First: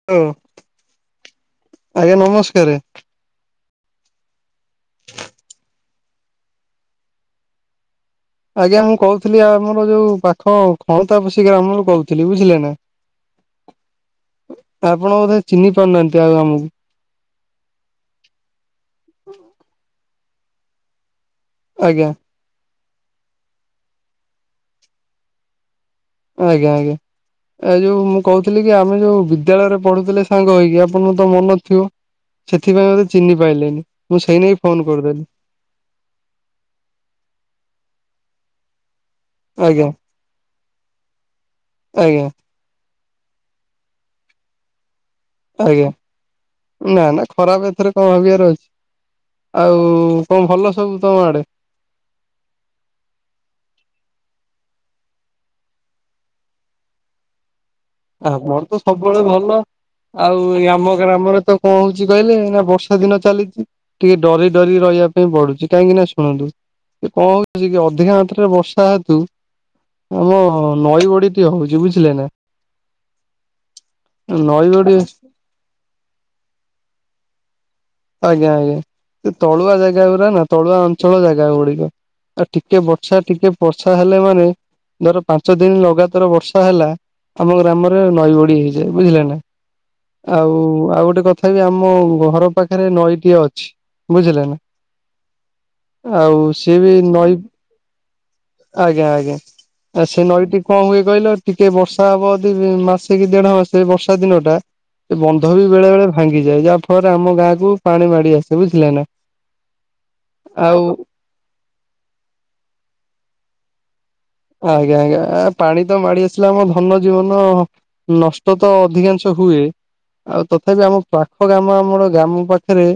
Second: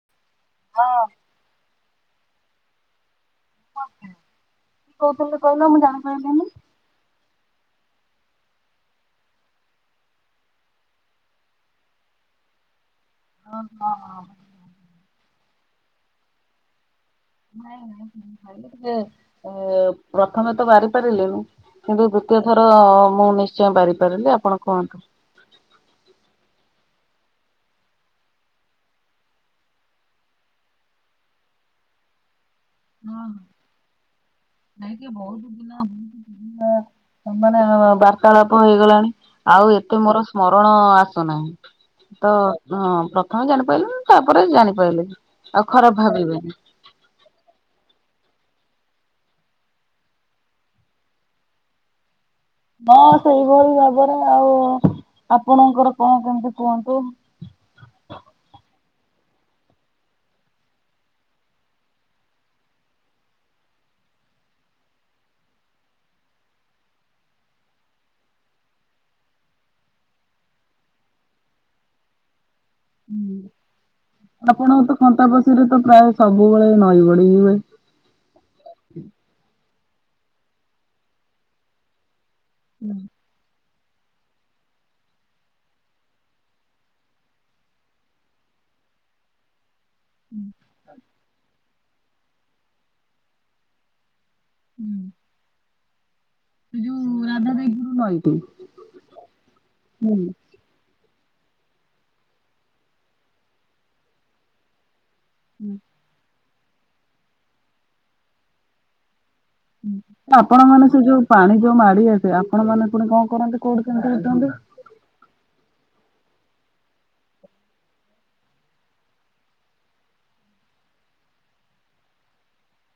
[unintelligible] ହଁ। ଆଜ୍ଞା ନମସ୍କାର। କୋଉଥିଲେ କୋଉନ ମୁଁ ଜାଣିପାଇଲିନି? ଆଜ୍ଞା, ମୁଁ କହୁଥିଲି ଆ ଆମର ଯୋଉ ପାଖ ଖଳୀତାପସି ଗ୍ରାମରୁ କହୁଥିଲି ବୁଝିଲେ ନା। ଓ ହଁ। ଆପଣ ବୋଧେ ଚିହ୍ନି ପାରୁନାହାନ୍ତି ଆଉ ଆମକୁ? ନାଇଁ ହଁ ଟିକେ ପ୍ରଥମେ ତ ବାରି ପାରିଲେଣିି ଆଜ୍ଞା କିନ୍ତୁ। ତୃତୀୟଥର ମୁଁ ନିଶ୍ଚୟ ବାରିପାରିଲି ଆପଣ କୁହନ୍ତୁ। ଆଜ୍ଞା ଆଜ୍ଞା। ଏଇ ଯୋଉ ମୁଁ କହୁଥିଲି କି ଆମେ ଯୋଉ ବିଦ୍ୟାଳୟରେ ପଢୁଥିଲେ ସାଙ୍ଗ ହେଇକି ଆପଣଙ୍କ ତ ମନ ଥିବ? ସେଥିପାଇଁ ମତେ ଚିନି ପାଇଲେନି। ମୁଁ ସେଇ ନାଗି ଯାଇକି ବହୁତ ଦିନ ମାନେ ବାର୍ତ୍ତାଳାପ ହେଇଗଲାଣି। ଆଉ ଆଜ୍ଞା ଏତେ ମୋର ସ୍ମରଣ ଆସୁନାହିଁ। ଆଜ୍ଞା ତ ହଁ ପ୍ରଥମେ ଜାଣିପାରିଲୁନ ତାପରେ ଜାଣିପାରଲି ଆଉ ଆଜ୍ଞା। ଖରାପ ଭାବିବେନି। ନା ନାଇ ଖରାପ ଏଥରେ କଣ ଭାବିବାର ଅଛି? ଆଉ କଣ ଭଲ ସବୁ ତମ ଆଡେ? ହଁ, ସେଇଭଳି ଭାବରେ ଆଉ ଆପଣଙ୍କର କଣ କେମିତି କୁହନ୍ତୁ? ଆମର ତ ସବୁବେଳେ ଭଲ। ଆଉ ଏଇ ଆମ ଗ୍ରାମରେ ତ କଣ ହଉଛି କହିଲେ ନା ବର୍ଷା ଦିନ ଚାଲିଛି ଟିକେ ଡରି ଡରି ରହିବା ପାଇଁ ପଡୁଛି କାହିଁକି ନା ଶୁଣନ୍ତୁ ସେ କଣ ହଉଛି କି ଅଧିକା ମାତ୍ରରେ ବର୍ଷା ହେତୁ ଆମ ନଈ ବଡିଟି ହଉଛି ବୁଝିଲେ ନା। ନଈ ଆପଣଙ୍କ ବଡି ତ କଣ୍ଟାପସି ରେ ତ ପ୍ରାୟ ସବୁବେଳେ ନଈ ବଡିହୁଏ। ଆଜ୍ଞା ଆଜ୍ଞା ସେ ତଳୁଆ ଜାଗା ଗୁୁରା ନା ତଳୁଆ ଅଞ୍ଚଳ ଜାଗା ଗୁଡିକ। ଆ ଟିକେ ବର୍ଷା ଟିକେ ବର୍ଷା ହେଲେ ମାନେ ଧର ପାଞ୍ଚ ଦିନ ଲଗାତାର ବର୍ଷା ହେଲା ଆମ ଗ୍ରାମରେ ନଈ ବଡି ହେଇଯାଏ ବୁଝିଲେ ନା। ଆଉ ଆଉ ଗୋଟେ କଥା ବି ଆମ ଘର ପାଖରେ ନଈଟିଏ ଅଛି ବୁଝିଲେ ନା। ହୁଁ। ଆଉ। ସିଏ ବି ନଈ [unintelligible] ଆଜ୍ଞା ଆଜ୍ଞା ଆ ହୁଁ। ସେ ନ ସେଠି କଣ ହୁଏ କହିଲ ଟିକେ ବର୍ଷା ହବ ଯଦିମାସେ କି ଦେଢ ମାସେ ବର୍ଷା ଦିନ ଟା ସେ ବନ୍ଧ ବି ବେଳେ ବେଳେ ଭାଙ୍ଗିଯାଏ ଯାହା ଫଳରେ ଆମ ଗାଁକୁ ପାଣି ମାଡି ଆସେ ବୁଝିଲେ ନା। ଆପଣ ଆଉ ମାନେ ସେ ଯୋଉ ପାଣି ଯୋଉ ମାଡି ଆସେ ଆପଣ ମାନେ ପୁଣି କଣ କରନ୍ତି କୋଉଠି କେମିତି [unintelligible] ଆଜ୍ଞା ଆଜ୍ଞା ପାଣି ତ ମାଡି ଆସିଲା ଆମ ଧନ ଜୀବନ ନଷ୍ଟ ତ ଅଧିକାଂଶ ହୁଏ। ଆଉ ତଥାପି ଆମ ପାଖ ଗାମ ଆମର ଗ୍ରାମ ପାଖରେ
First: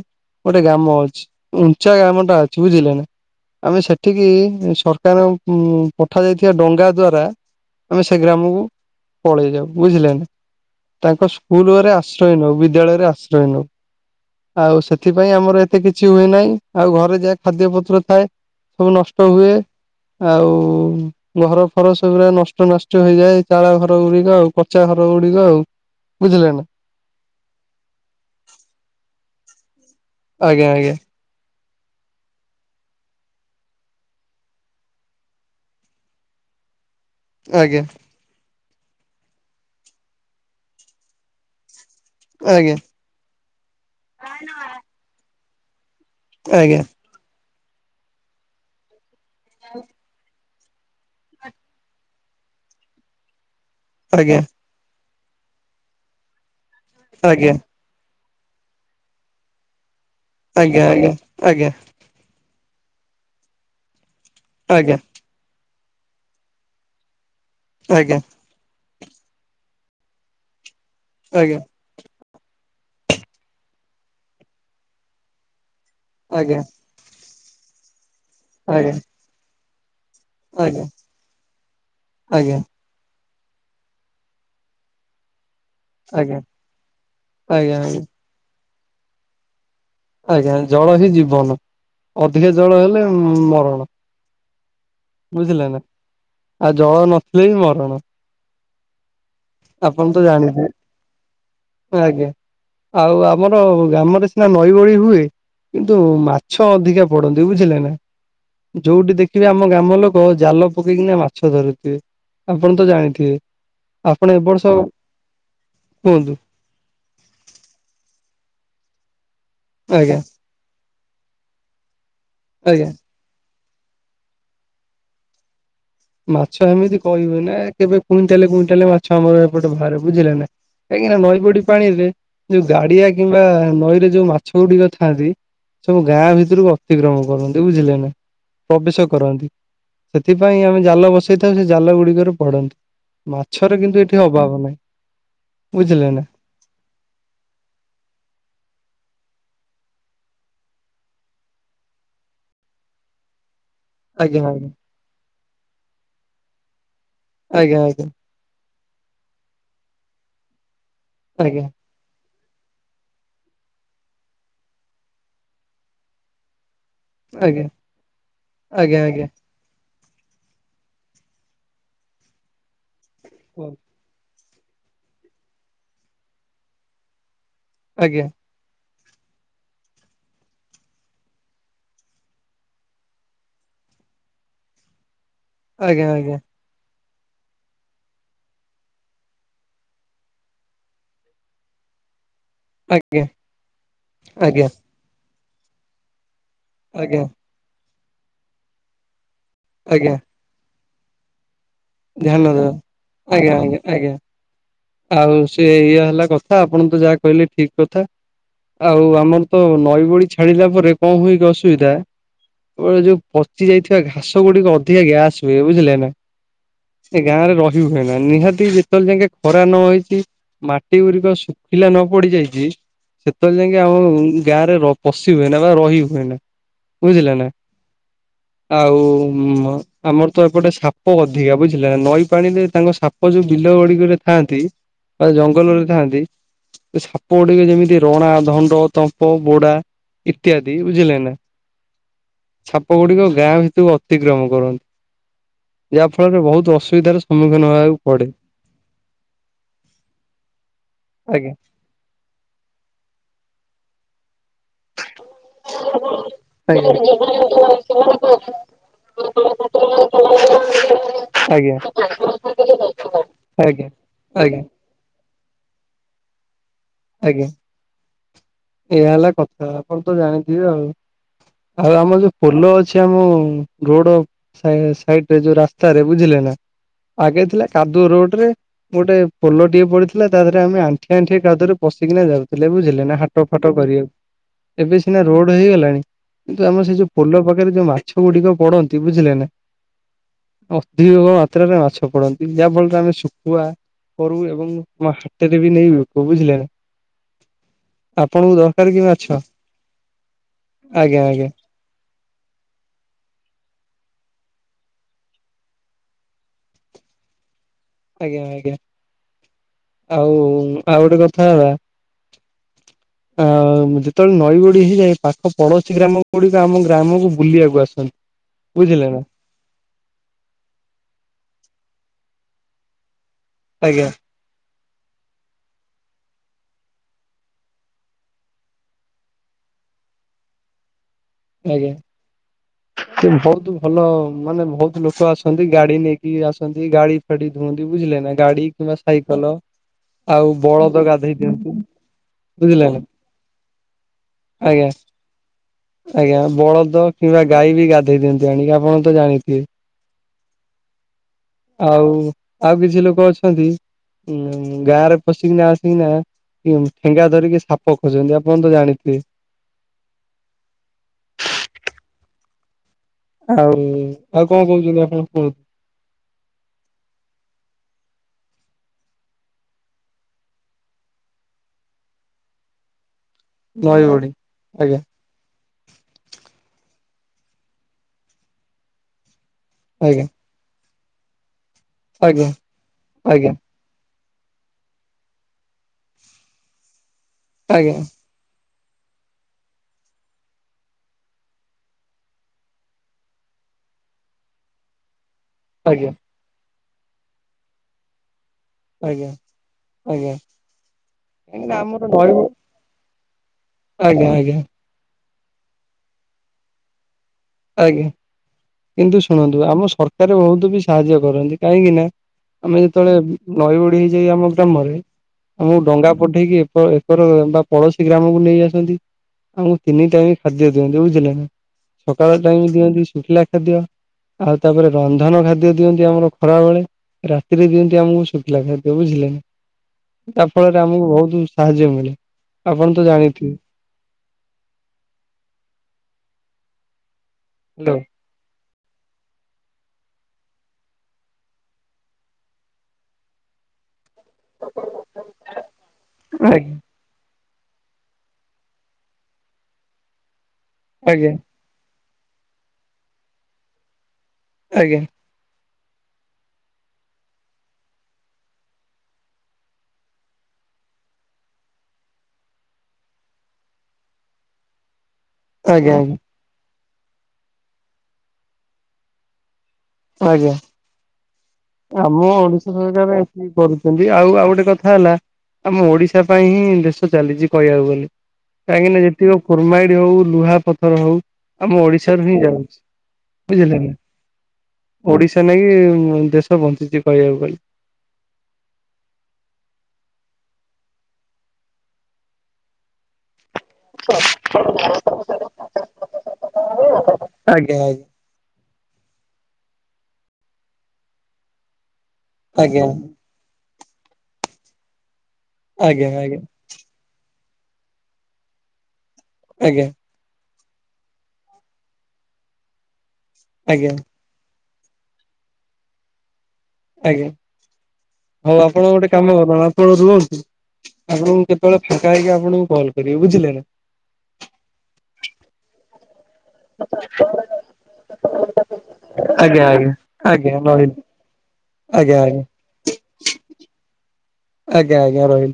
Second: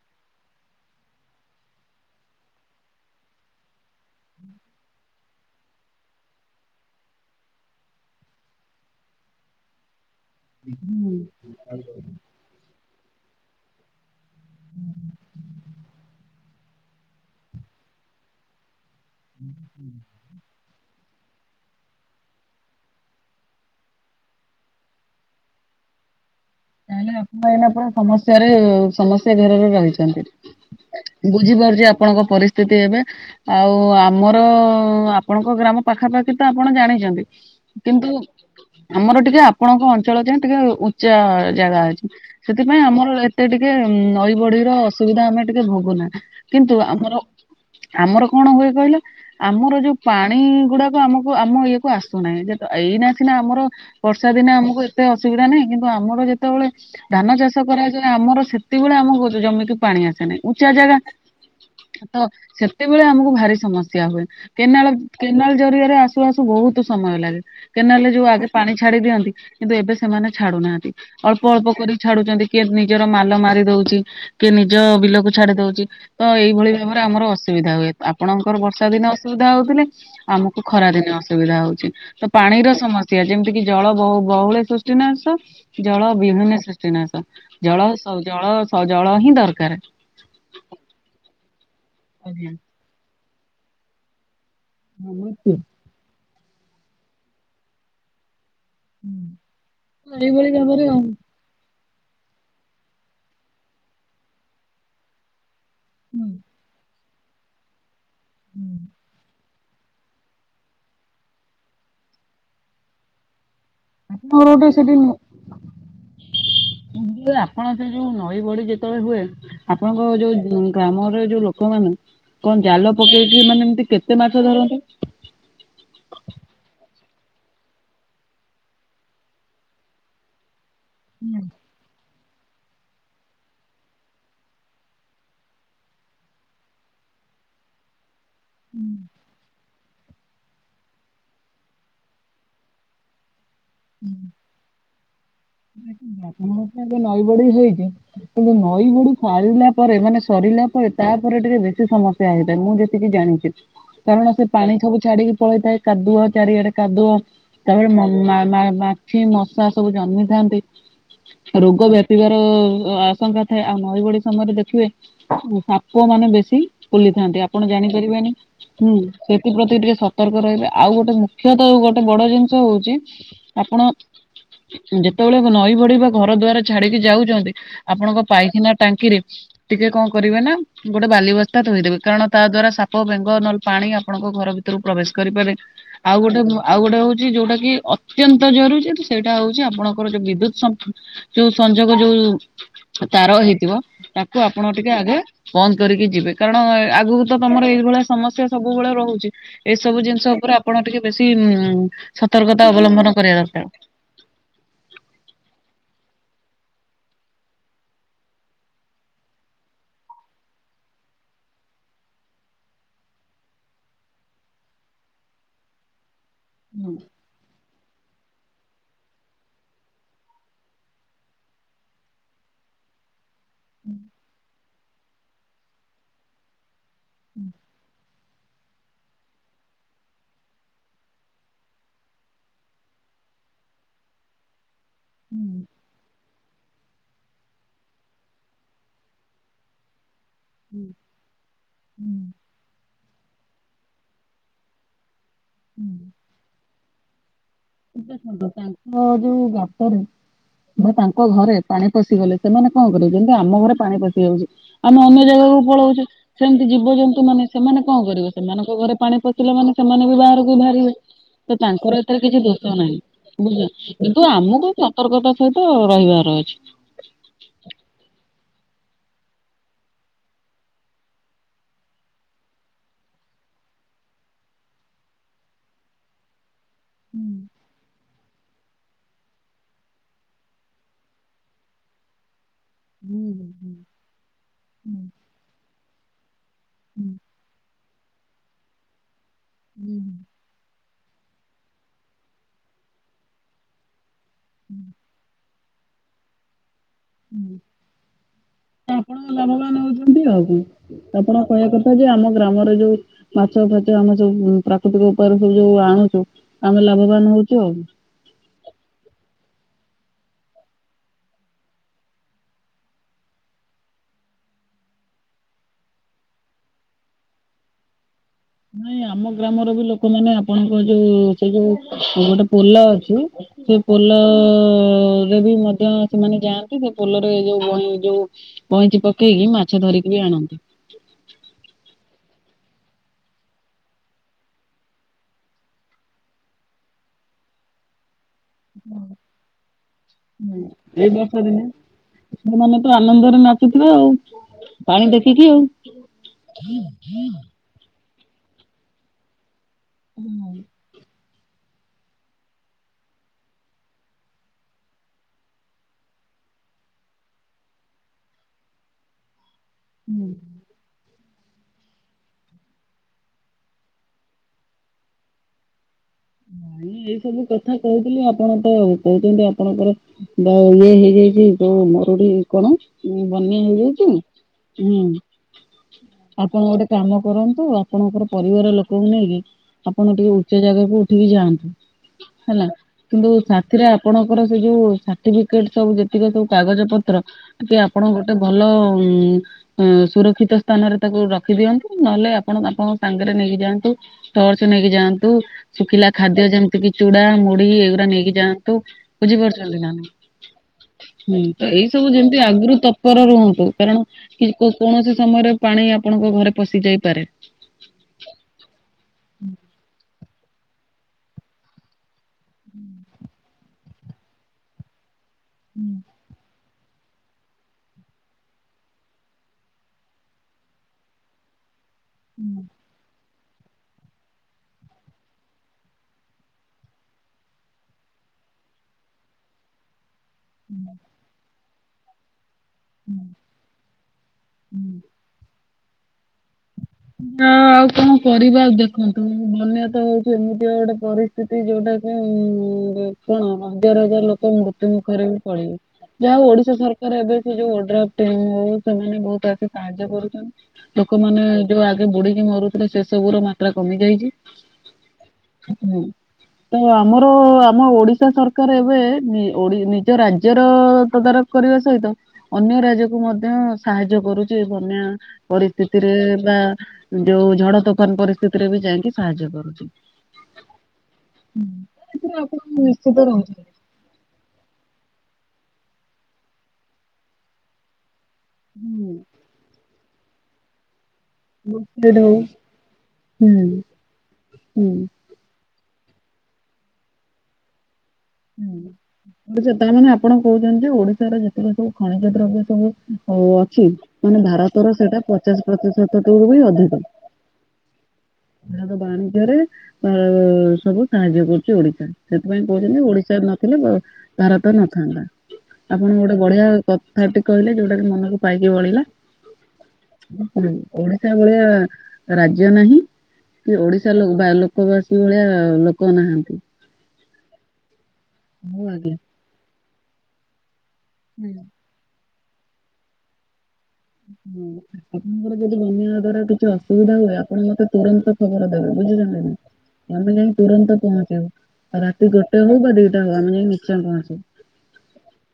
ଗୋଟେ ଗ୍ରାମ ଅଛି ଉଞ୍ଚା ଗ୍ରାମ ଟା ଅଛି ବୁଝିଲେ ନା। ଆମେ ସେଠିକି ସର୍କାର୍ ଉ ପଠାଯାଇଥିବା ଡଙ୍ଗା ଦ୍ଵାରା ଆମେ ସେ ଗ୍ରାମକୁ ପଳେଇ ଯାଉ ବୁଝିଲେ ନା। ହୁଁ ତାଙ୍କ ସ୍କୁଲଘରେ ଆଶ୍ରୟ ନଉ ବିଦ୍ୟାଳୟରେ ଆଶ୍ରୟ ନଉ। ଆଉ ସେଥିପାଇଁ ଆମର ଏତେ କିଛି ହୁଏ ନାହିଁ ଆଉ ଘରେ ଯାଏ ଖାଦ୍ୟ ପତ୍ର ଥାଏ। ସବୁ ନଷ୍ଟ ହୁଏ ଆଉ ଘର ଫର ସବୁୁରା ନଷ୍ଟ ନଷ୍ଟ ହେଇଯାଏ ଚାଳ ଘର ଗୁଡିକ ଆଉ ପଚା ଘର ଗୁଡିକ ଆଉ। ବୁଝିଲେ ନା। ତାହେଲେ ଆପଣ ଏନା ପୁରା ସମସ୍ୟାରେ ସମସ୍ୟା ଘେରରେ ରହିଛନ୍ତି। ଆଜ୍ଞା ଆଜ୍ଞା। ବୁଝିପାରୁଛି ଆପଣଙ୍କ ପରିସ୍ଥିତି ଏବେ। ଆଉ ଆମର ଆପଣଙ୍କ ଗ୍ରାମ ପାଖାପାଖି ତ ଆପଣ ଜାଣିଛନ୍ତି। ଆଜ୍ଞା କିନ୍ତୁ ଆମର ଟିକେ ଆପଣଙ୍କ ଅଞ୍ଚଳ ଯା ଟିକେ ଉଚ୍ଚା ଜାଗା ଅଛି। ଆଜ୍ଞା ସେଥିପାଇଁ ଆମର ଏତେ ଟିକେ ନଈ ବଢି ର ଅସୁବିଧା ଆମେ ଟିକେ ଭୋଗୁନା। କିନ୍ତୁ ଆଜ୍ଞା ଆମର ଆମର କଣ ହୁଏ କହିଲ ଆମର ଯୋଉ ପାଣି ଗୁଡାକ ଆମକୁ ଆମ ଇଏକୁ ଆସୁନାହିଁ ଯେ ଏଇନା ସିନା ଆମର ବର୍ଷା ଆଜ୍ଞା ଦିନ ଆମକୁ ଏ ଏତେ ଅସୁବିଧା ନାହିଁ କିନ୍ତୁ ଆମର ଯେତେବେଳେ ଧାନ ଆଜ୍ଞା ଚାଷ କରାଯାଏ ଆମର ସେ ସେତିକିବେଳେ ଆମ ବହୁତ୍ ଜମିିକି ପାଣି ଆସେ ନାହିଁ ଉଚ୍ଚା ଜାଗା। ଆଜ୍ଞା ଆଜ୍ଞା ତ ସେତେବେଳେ ଆମକୁ ଭାରି ସମସ୍ୟା ହୁଏ। କେନାଳ ଆଜ୍ଞା ଆଜ୍ଞା କେନାଲ୍ ଜରିଆରେ ଆସୁ ଆସୁ ବହୁତ୍ ସମୟ ଲାଗେ ଆଜ୍ଞା ଆଜ୍ଞା କେନାଲ୍ରେ ଆଜ୍ଞା ଆଜ୍ଞା ଆଜ୍ଞା ଆଜ୍ଞା ଯୋଉ ଆଗେ ପାଣି ଛାଡି ଦିଅନ୍ତି କିନ୍ତୁ ଏବେ ସେମାନେ ଛାଡୁନାହାନ୍ତି ଅଳ୍ପ ଅଳ୍ପ କରି ଛାଡୁଚନ୍ତି। କିଏ ନିଜର ମାଲ ମାରି ଦଉଚି କିଏ ନିଜ ବିଲକୁ ଛାଡି ଦଉଚି ତ ଏଇଭଳି ଭା ବରେ ଆମର ଅସୁବିଧା ହୁଏ ଆପଣଙ୍କର ବର୍ଷା ଦିନ ଅସୁବିଧା ହଉଥିଲେ ଆମକୁ ଖରାଦିନେ ଅସୁବିଧା ହଉଚି ତ ଆଜ୍ଞା ପାଣିର ସମ ସ୍ୟା ଯେମିତି କି ଜଳ ବହୁ ବହୁଳ ସୃଷ୍ଟିନାସ ଜଳ ବିହନେ ସୃଷ୍ଟିନାଶ ଆଜ୍ଞା ଆଜ୍ଞା ଜଳସ ଜଳସ ଜଳ ହିଁ ଦର୍କାର୍। ଆଜ୍ଞା ଜଳ ହିଁ ଜୀବନ ଆଜ୍ଞା ଅଧିକା ଜଳ ହେଲେ ମରଣ। ବୁଝିଲେ ନା ଆଉ ଜଳ ନଥିଲେ ବି ମରଣ। ହୁଁ। ଆପଣ ତ ଜାଣିଥିବେ। ଆଜ୍ଞା ଆଉ ଆମର ଗ୍ରାମରେ ସିନା ନଈବଳି ହୁଏ କିନ୍ତୁ ମାଛ ଅଧିକା ପଡନ୍ତି ବୁଝିଲେ ନା ଯୋଉଟି ଦେ ଖିବେ ଆମ ଗ୍ରାମ ଲୋକ ଜାଲ ପକେଇକିନା ମାଛ ଧରୁଥିବେ ଆପଣ ତ ଜାଣିଥିବେ [unintelligible] [inaudible] ଏ ଆପଣ ବର୍ଷ ସେ ଯୋଉ କୁହନ୍ତୁ ନଈ ବଡି ଯେତେବେଳେ ହୁଏ ଆପଣଙ୍କ ଆଜ୍ଞା ଯୋଉ ଗ୍ରାମରେ ଯୋଉ ଲୋକମାନ କଣ ଆଜ୍ଞା। ଜାଲ ପକେଇଛିି ମାନେ ଏମତି କେତେ ମାଛଧରନ୍ତି ମାଛ ଏମିତି କହିବେ ନା କେବେ କୁଇଣ୍ଟାଲେ କୁଇଣ୍ଟାଲେ ମାଛ ଆମର ଏପଟେ ବାହାରେ ବୁଝିଲେ ନା କାହିଁକିନା ନା ନଈ ପଡି ପାଣିରେ ଯୋଉ ଗାଡିଆ କିମ୍ବା ନଈରେ ଯୋଉ ମାଛ ଗୁଡିକ ଥାଆନ୍ତି ସବୁ ଗାଁ ଭିତରକୁ ଅତିକ୍ରମ କରନ୍ତି ବୁଝିଲେ ନା ପ୍ରବେଶ କରନ୍ତି ସେଥିପାଇଁ ଆମେ ଜାଲ ବସେଇଥାଉ ସେ ଜାଲ ଗୁଡିକରେ ପଡନ୍ତି। ମାଛର କିନ୍ତୁ ଏଠି ଅଭାବ ନାହିଁ। ବୁଝିଲେ ନା ନଈବଢ଼ି ହେଇଚି କିନ୍ତୁ ନଈ ବଡି ଛାଡିଲା ପରେ ମାନେ ସରିଲା ପରେ ତାପରେ ଟିକେ ବେଶୀ ସମସ୍ୟା ହେଇଥାଏ ମୁଁ ଯେତିକି ଜାଣିଚି। [inaudible] କାରଣ ସେ ଆଜ୍ଞା ପାଣି ସବୁ ଛାଡିକି ପଳେଇଥାଏ କାଦୁଅ ଚାରିଆଡେ କାଦୁଅ ଆଜ୍ଞା ତାପରେ ମ ମା ମା ମାଛି ମଶା ସବୁ ଜନ୍ମିଥାନ୍ତି ଆଜ୍ଞା ରୋଗ ବ୍ୟାପ୍ ପି ବାର ଆଶଙ୍କା ଥାଏ ଆଉ ନଈ ବଡି ସମୟରେ ଦେଖିବେ ସାପ ମାନେ ବେଶୀ ବୁଲିଥାନ୍ତି ଆପଣ ଆଜ୍ଞା ଜାଣିପାରିବେନି ହୁଁ ଆଜ୍ଞା ଆଜ୍ଞା ସେ ଥି ପ୍ରତି ଟିକେ ସତର୍କ ରହିବେ ଆଉ ଗୋଟେ ମୁଖ୍ୟତଃ ଯଉ ଗୋଟେ ବଡ ଜିନିଷ ହଉଛି ଆପଣ ଯେତେବେଳେ ନଈ ବଢି ବା ଘର ଦ୍ୱାର ଛାଡିକି ଯାଉଚନ୍ତି ଆପଣଙ୍କ ଆଜ୍ଞା ପାଇଖାନା ଟାଙ୍କିରେ ଟିକେ କଣ କରିବେ ନା ଗୋଟେ ବାଲି ବସ୍ତା ଥୋଇଦେବେ କାରଣ ତା ଦ୍ଵାରା ସାପ ବେଙ୍ଗ ନ ପାଣି ଆପଣଙ୍କ ଘର ଭି ତିରୁକୁ ପ୍ରବେଶ କରିପାରେ ଆଜ୍ଞା ଆଜ୍ଞା ଆଉ ଗୋଟେ ଉ ଆଉ ଗୋଟେ ହଉଚି ଯୋଉଟା କି ଅତ୍ୟନ୍ତ ଜରୁରୀ ଯୋଉଟି ସେଇଟା ହଉଚି ଆପଣ ଆମର ଯୋଉ ବିଦ୍ୟୁତ ସମ୍ପ ଯୋଉ ସଂଯୋଗ ଯୋଉ ଆଜ୍ଞା ଆଜ୍ଞା ତାର ହେଇଥିବ ତାକୁ ଆଜ୍ଞା ଆପଣ ଟିକେ ଆଗେ ବନ୍ଦ କରିକି ଯିବେ କାରଣ ଏ ଆଜ୍ଞା ଆଗକୁ ତ ତମର ଏଇଭଳିଆ ସମସ୍ୟା ସବୁବେଳେ ରହୁଚି ଏଇସବୁ ଆଜ୍ଞା ଜିନିଷ ଉପରେ ଆପଣ ଟିକେ ବେଶି ଉ ଧ୍ୟାନ ସତର୍କତା ଦେବା ଅବଲମ୍ବନ କରିବା ଆଜ୍ଞା ଦରକାର। ଆଜ୍ଞା ଆଜ୍ଞା ଆଉ ସେ ଇଏ ହେଲା କଥା ଆପଣ ତ ଯାହା କହିଲେ ଠିକ କଥା। ଆଉ ଆମର ତ ନଈ ବଢ଼ି ଛାଡିଲା ପରେ କଣ ହୁଏକି ଅସୁବିଧା ଏ ଯୋଉ ପଚି ଯାଇଥିବା ଘାସ ଗୁଡିକ ଅଧିକା ଗ୍ୟାସ ହୁଏ ବୁଝିଲେ ନା। ହୁଁ। ଏ ଗାଁ ରେ ରହି ହୁଏନା ନିହାତି ଯେତେବେଳେ ଜାଙ୍କେ ଖରା ନ ହେଇଚି ମାଟି ଗୁଡିକ ଶୁଖିଲା ନ ପଡି ଯାଇଚି ସେତେବେଳେ ଯାଇକି ଆମ ମ୍ ଗାଁ ରେ ର ପଶି ହୁଏନା ମାନେ ରହି ହୁଏନା। ବୁଝିଲେ ନା ଆଉ ମ ଆମର ତ ଏପଟେ ସାପ ସାପ ଅଧିକା ବୁଝିଲା ନା ନଈ ପାଣିରେ ତାଙ୍କ ସାପ ଯୋଉ ବିଲ ଗୁଡିକରେ ଥାଆନ୍ତି ଆ ଜଙ୍ଗଲରେ ଥାଆନ୍ତି ସାପ ଗୁଡିକ ଯେମିତି ରଣା ଧଣ୍ଡ ତମ୍ପ ବୋଡା ଇତ୍ୟାଦି ବୁଝିଲେ ନା ଛାପ ଗୁଡିକ ଗାଁ ଭିତକୁ ଅତିକ୍ରମ କରନ୍ତି। ଯାହା ଫଳରେ ବହୁତ ଅସୁବିଧାର ସ ସମ୍ମୁଖୀନ ଭା [unintelligible] ଦେଖନ୍ତୁ ତାଙ୍କ ଯୋଉ ଗାତରେ ବା ତାଙ୍କ ଆଜ୍ଞା ଘରେ ପାଣି ପଶିଗଲେ ସେମାନେ କଣ କରିବେ ଯେମତି ଆମ ଘରେ ପାଣି ପଶି ଯାଉଚି ଆମେ ଅନ୍ୟ ଜାଗାକୁ ପଳଉଚେ ସେମିତି ଆଜ୍ଞା ଜୀବଜନ୍ତୁ ମାନେ ସେମାନେ କଣ କରିବେ ସେମାନଙ୍କ ଘରେ ପାଣି ପଶିଲେ ମାନେ ସେମାନେ ବି ବାହାରକୁ ବାହାରିବେ। ତ ଆଜ୍ଞା। ତାଙ୍କର ଏଥିରେ କିଛି ଦୋଷ ନାହିଁ ବୁଝିଲେ ଆଜ୍ଞା କିନ୍ତୁ ଆଜ୍ଞା ଆମକୁ ସତର୍କତା ସହିତ ରହିବାର ଅଛି। ଆଜ୍ଞା ଏଇ ହେଲା କଥା ଆପଣ ତ ଜାଣିଥିବେ ଆଉ। ଆଉ ଆମର ଯୋଉ ପୋଲ ଅଛି ଆମ ରୋଡ ସା ସାଇଡ ରେ ଯୋଉ ରାସ୍ତତା ରେ ବୁଝିଲେ ନା ଆଗେ ଥିଲା କାଦୁଅ ରୋଡ ରେ ଗୋଟେ ପୋଲ ଟିଏ ପଡିଥିଲା ତା ଦେହରେ ଆମେ ଆଣ୍ଠିଏ ଆଣ୍ଠିଏ କାଦୁଆରେ ପିସିକିନା ଯାଉ। ଥିଲେ ବୁଝିଲେ ହୁଁ ନା ହୁଁ ହାଟ ହୁଁ। ଫାଟ କରିବାକୁ ଏବେ ସିନା ରୋଡ ହେଇଗଲାଣି। କିନ୍ତୁ ଆମର ସେଇ ଯୋଉ ପୋଲ ପାଖରେ ଯୋଉ ମାଛ ଗୁଡିକ ପଡନ୍ତି ବୁଝିଲେ ନା। ହୁଁ। ଅଧିକ ମାତ୍ରାରେ ମାଛ ପଡ଼ନ୍ତି ଯାହାଫଳରେ ଆମେ ଶୁଖୁଆ କରୁ ଏବଂ ମା ହାଟରେ ବି ନେଇିକି ବିକୁ ବୁଝିଲେ ନା। ଆପଣଙ୍କୁ ଦରକାର କି ମାଛ ଆପଣ ଲାଭବାନ ହଉଚନ୍ତି ଆଉ ଆଜ୍ଞା କଣ ଆପଣ ଆଜ୍ଞା କହିବା କ ଯେ ଆମ ଗ୍ରାମରେ ଯୋଉ ମାଛ ଫାଛ ଆମ ଯୋଉ ପ୍ରାକୃତିକ ଉପାୟରେ ସବୁ ଯୋଉ ଆଣୁଚୁ ଆମେ ଲାଭବାନ ହଉଚୁ ଆଉ। ଆଜ୍ଞା ଆଜ୍ଞା ଆଉ ଆଉ ଗୋଟେ କଥା ହେଲା [inaudible] ଆ ଯେତେବେଳେ ନଈ ବଡି ହେଇଯାଏ ପାଖ ପଡୋଶୀ ଗ୍ରାମ ଗୁଡିକ ଆମ ଗ୍ରାମକୁ ବୁଲିବାକୁ ଆସନ୍ତି। ନାଇଁ ବୁଝିଲେ ନା ଆମ ଗ୍ରାମର ବି ଲୋକମାନେ ଆପଣଙ୍କ ଯୋଉ ସେ ଯୋଉ ଗୋଟେ ପୋଲ ଅଛି ସେ ଆଜ୍ଞା ପୋଲରେ ବି ମଧ୍ୟ ସେମାନେ ଯାଆନ୍ତି ସେ ପୋଲରେ ଯୋଉ ବଇଁ ଯୋଉ ବଇଁଚି ପକେଇକି ମାଛ ଧରିକି ବି ଆଣନ୍ତି। ଆଜ୍ଞା। ସେ ବହୁତ ଭଲ ମାନେ ବହୁତ ଲୋକ ଆସନ୍ତି ଗାଡି ନେଇକି ଆସନ୍ତି ଗାଡି ଫାଡି ଧୁଅନ୍ତି ବୁଝିଲେ ନା। ଗାଡି କିମ୍ବା ସାଇକଲ ଆଉ ବଳଦ ଗାଧେଇ ଦିଅନ୍ତି। କୃଷକ ମନେ ବୁଝିଲେ ତ ନା ଆନନ୍ଦରେ ନାଚୁଥିଲା ଆଉ ଆଜ୍ଞା ପାଣି ଦେଖିକି ଆଉ। ଆଜ୍ଞା ବଳଦ କିମ୍ବା ଗାଈ ବି ଗାଧେଇ ଦିଅନ୍ତି ଆଣିକି ଆପଣ ତ ଜାଣିଥିବେ। ହୁଁ। ଆଉ, ଆଉ କିଛି ଲୋକ ଅଛନ୍ତି ଉମ୍ ଗାଁରେ ପଶିକିନା ଆସିକିନା ଠେଙ୍ଗା ଧରିକି ସାପ ଖୋଜନ୍ତି, ଆପଣ ତ ଜାଣିଥିବେ। ହୁଁ। ଆଉ, ଆଉ କଣ କହୁଛନ୍ତି ଆପଣ କୁହନ୍ତୁ? ନାଇଁ, ଏଇ ସବୁ କଥା କହୁଥିଲି, ଆପଣ ତ କହୁଛନ୍ତି ଆପଣଙ୍କର ଯୋଉ ଇଏ ହେଇଯାଇଛି, ଯୋଉ ମରୁଡି କଣ ଉମ୍ ବନ୍ୟା ନଈ ହେଇଯାଇଛି, ବଢି ଆଜ୍ଞା ହୁଁ। ଆପଣ ଗୋଟେ କାମ କରନ୍ତୁ, ଆପଣଙ୍କର ପରିବାର ଲୋକଙ୍କୁ ନେଇକି ଆପଣ ଆଜ୍ଞା ଟିକେ ଉଚ୍ଚ ଜାଗାକୁ ଉଠିକି ଯାଆନ୍ତୁ, ଆଜ୍ଞା ହେଲା। କିନ୍ତୁ ସାଥ ଆଜ୍ଞା ସାଥିରେ ଆପଣଙ୍କର ସେ ଯୋଉ ସାର୍ଟିଫିକେଟ୍ ସବୁ ଯେତିକ ସବୁ କାଗଜ ପତ୍ର, କି ଆଜ୍ଞା ଆପଣଙ୍କ ଗୋଟେ ଭଲ ଉମ୍ ଅ ସୁରକ୍ଷିତ ସ୍ଥାନରେ ତାକୁ ରଖିଦିଅନ୍ତୁ, ନହେଲେ ଆପଣ ଆପଣଙ୍କ ସାଙ୍ଗରେ ନେଇକି ଯାଆନ୍ତୁ ଟର୍ଚ୍ଚ ନେଇକି ଯାଆନ୍ତୁ, ଶୁଖିଲା ଆଜ୍ଞା ଖାଦ୍ୟ ଯେମତିକିି ଚୁଡା, ମୁଢି ଏଇଗୁରା ନେଇକି ଯାଆ ନ୍ତୁ, ଆଜ୍ଞା ବୁଝିପାରୁଛନ୍ତି ନା? ଆଜ୍ଞା ହୁଁ, ତ କାହିଁକି ନା ଏଇ ସବୁ ଆମର ନଈ ଯେମତି ଆଗରୁ ତତ୍ପର ରୁହନ୍ତୁ, କାରଣ ଆଜ୍ଞା କି ଆଜ୍ଞା କୌଣସି ସମୟରେ ପାଣି ଆପଣଙ୍କ ଘରେ ପଶି ଯାଇପାରେ। ଆଜ୍ଞା। କିନ୍ତୁ ଶୁଣନ୍ତୁ ଆମ ସରକାର ବହୁତ ବି ସାହାଯ୍ୟ କରନ୍ତି, କାହିଁକିନା ଆମେ ଯେତେବେଳେ ନଈ ବଢ଼ି ହେଇଯାଏ ଆମ ଗ୍ରାମରେ ଆମକୁ ଡଙ୍ଗା ପଠେଇକି ଏକ ଏକର ବା ପଡୋଶୀ ଗ୍ରାମକୁ ନେଇ ଆସନ୍ତି ଆମକୁ ତିନି ଟାଇମ୍ ଖାଦ୍ୟ ଦିଅନ୍ତି, ବୁଝିଲେ ନା? ସକାଳ ଟାଇମ୍ ଦିଅନ୍ତି ଶୁଖିଲା ଖାଦ୍ୟ, ଆଉ ତାପରେ ରନ୍ଧନ ଖାଦ୍ୟ ଦିଅନ୍ତି ଆମର ଖରାବେଳେ ରାତିରେ ଦିଅନ୍ତି ଆମକୁ ଶୁଖିଲା ଖାଦ୍ୟ, ବୁଝିଲେ ନା? ତା ଫଳରେ ଆମକୁ ବହୁତ ବି ସାହାଯ୍ୟ ମିଳେ, ଆପଣ ତ ଜାଣିଥିବେ। ହୁଁ। ହଁ, ଆଉ ହ୍ୟାଲୋ। କଣ ପରିବାର ଦେଖନ୍ତୁ, ବନ୍ୟା ତ ହଉଛି ଏମିତି ଗୋଟେ ପରିସ୍ଥିତି ଯୋଉଟା କି ଉମ୍ କଣ ହଜାର ହଜାର ଲୋକ ମୃତ୍ୟୁ ମୁୁଖରେ ବି ପଳେଇବେ। ଯାହା ହଉ ଆଜ୍ଞା ଓଡିଶା ସରକାର ଏବେ ସେ ଯୋଉ ଓଡ୍ରାଫ୍ଟ ଟିମ ହଉ, ସେମାନେ ବହୁତ ଆସି ସାହାଯ୍ୟ କରୁଛନ୍ତି। ଆଜ୍ଞା ଲୋକମାନେ ଯୋଉ ଆଗେ ବୁଡିକି ମରୁଥିଲେ, ସେ ସବୁର ମାତ୍ରା କମି ଯାଇଛି ଆଜ୍ଞା। ହୁଁ। ତ ଆମର ଆମ ଓଡିଶା ସରକାର ଏବେ ନି ଓଡ଼ି ନିଜ ରାଜ୍ୟର ତଦାରଖ କରିବା ସହିତ, ଅନ୍ୟ ରାଜ୍ୟକୁ ମଧ୍ୟ ସାହାଯ୍ୟ କରୁଚି ବନ୍ୟା ଆଜ୍ଞା ପରିସ୍ଥିତିରେ ଆଜ୍ଞା। ବା ଯୋଉ ଝଡ ତୋଫାନ ପରିସ୍ଥିତିରେ ବି ଯାଇଁକି ସାହାଯ୍ୟ କରୁଛି। ଆଜ୍ଞା। ଆମ ଓଡିଶା ସରକାର ଏତିକି କରୁଛି ସେମତି ଆଉ ଆଉ ଗୋଟେ କଥା ହେଲା, ଆମ ଓଡିଶା ପାଇଁ ହିଁ ଦେଶ ଚାଲିଛି କହିଆକୁ ଗଲେ। କାହିଁକିନା, ଯେତିକ କ୍ରୋମାଇଡ ହଉ, ଲୁହାପଥର ହଉ ଆମ ଓଡିଶାରୁ ହିଁ ଯାଉଛି। ବୁଝିଲେ ହୁଁ। ନା? ହୁଁ ଓଡିଶା ଶା ନାଗି ଦେଶ ବଞ୍ଚିଛି, କହିବାକୁ ଗଲେ। ବୁଝୁଚ ତାମାନେ ଆପଣ କହୁଛନ୍ତି ଯେ ଓଡିଶାର ଯେତିକି ସବୁ ଖଣିଜ ଦ୍ରବ୍ୟ ସବୁ ଅ ଅଛି, ମାନେ ଭାରତର ସେଇଟା ପଚାଶ ପ୍ରତିଶତଠୁ ବି ଅଧିକ। ଆଜ୍ଞା, ଆଜ୍ଞା। ତାର ବାଣିଜ୍ୟରେ ଅ ସବୁ ସାହାଯ୍ୟ କରୁଛି ଓଡିଶା। ସେଥିପାଇଁ ଆଜ୍ଞା। କହୁଛନ୍ତି ଓଡିଶ ଡ଼ିଶା ନଥିଲେ ଭାରତ ନଥାନ୍ତା। ଆଜ୍ଞା ଆପଣଙ୍କୁ ଆଜ୍ଞା ଗୋଟେ ବଢିଆ କଥାଟି କହିଲେ, ଯୋଉଟାକି ମନକୁ ପାଇକି ବଳିଲା। ଆଜ୍ଞା ଓ ହୁଁ। ଓଡିଶା ଭଳିଆ ରାଜ୍ୟ ନାହିଁ କି ଆଜ୍ଞା। ଓଡିଶା ଲୋକ୍ ବା ଲୋକବାସୀ ଭଳିଆ ଲୋକ ନାହାଁନ୍ତି। ଆଜ୍ଞା ହଉ ଆପଣ ଗୋଟେ ଆଜ୍ଞା କାମ କରନ୍ତୁ ଆପଣ ରୁହନ୍ତୁ, ଆପଣଙ୍କୁ କେତେବେଳେ ଫାଙ୍କା ହେଇକି ଆପଣଙ୍କୁ କଲ୍ କରିବି, ବୁଝିଲେ ନା। ହୁଁ ଆପଣଙ୍କର ଯଦି ବନେଇବା ଦ୍ଵାରା କିଛି ଅସୁବିଧା ହୁଏ, ଆପଣ ମତେ ତୁରନ୍ତ ଖବର ଦେବେ। ବୁଝିିଲେ ନାଁ ନାହିଁ। ଆଜ୍ଞା ଆଜ୍ଞା। ଆମେ ଯାଇ ଆଜ୍ଞା ରହିଲି ତୁରନ୍ତ ପହଞ୍ଚିବୁ, ଆଉ ଆଜ୍ଞା ରାତି ଆଜ୍ଞା ଗୋଟେ ହଉ ବା ଦିଟା ହଉ ଆମେ ଯାଇ ନିଶ୍ଚୟ ପହଞ୍ଚିବୁ। ଆଜ୍ଞା ଆଜ୍ଞା ରହି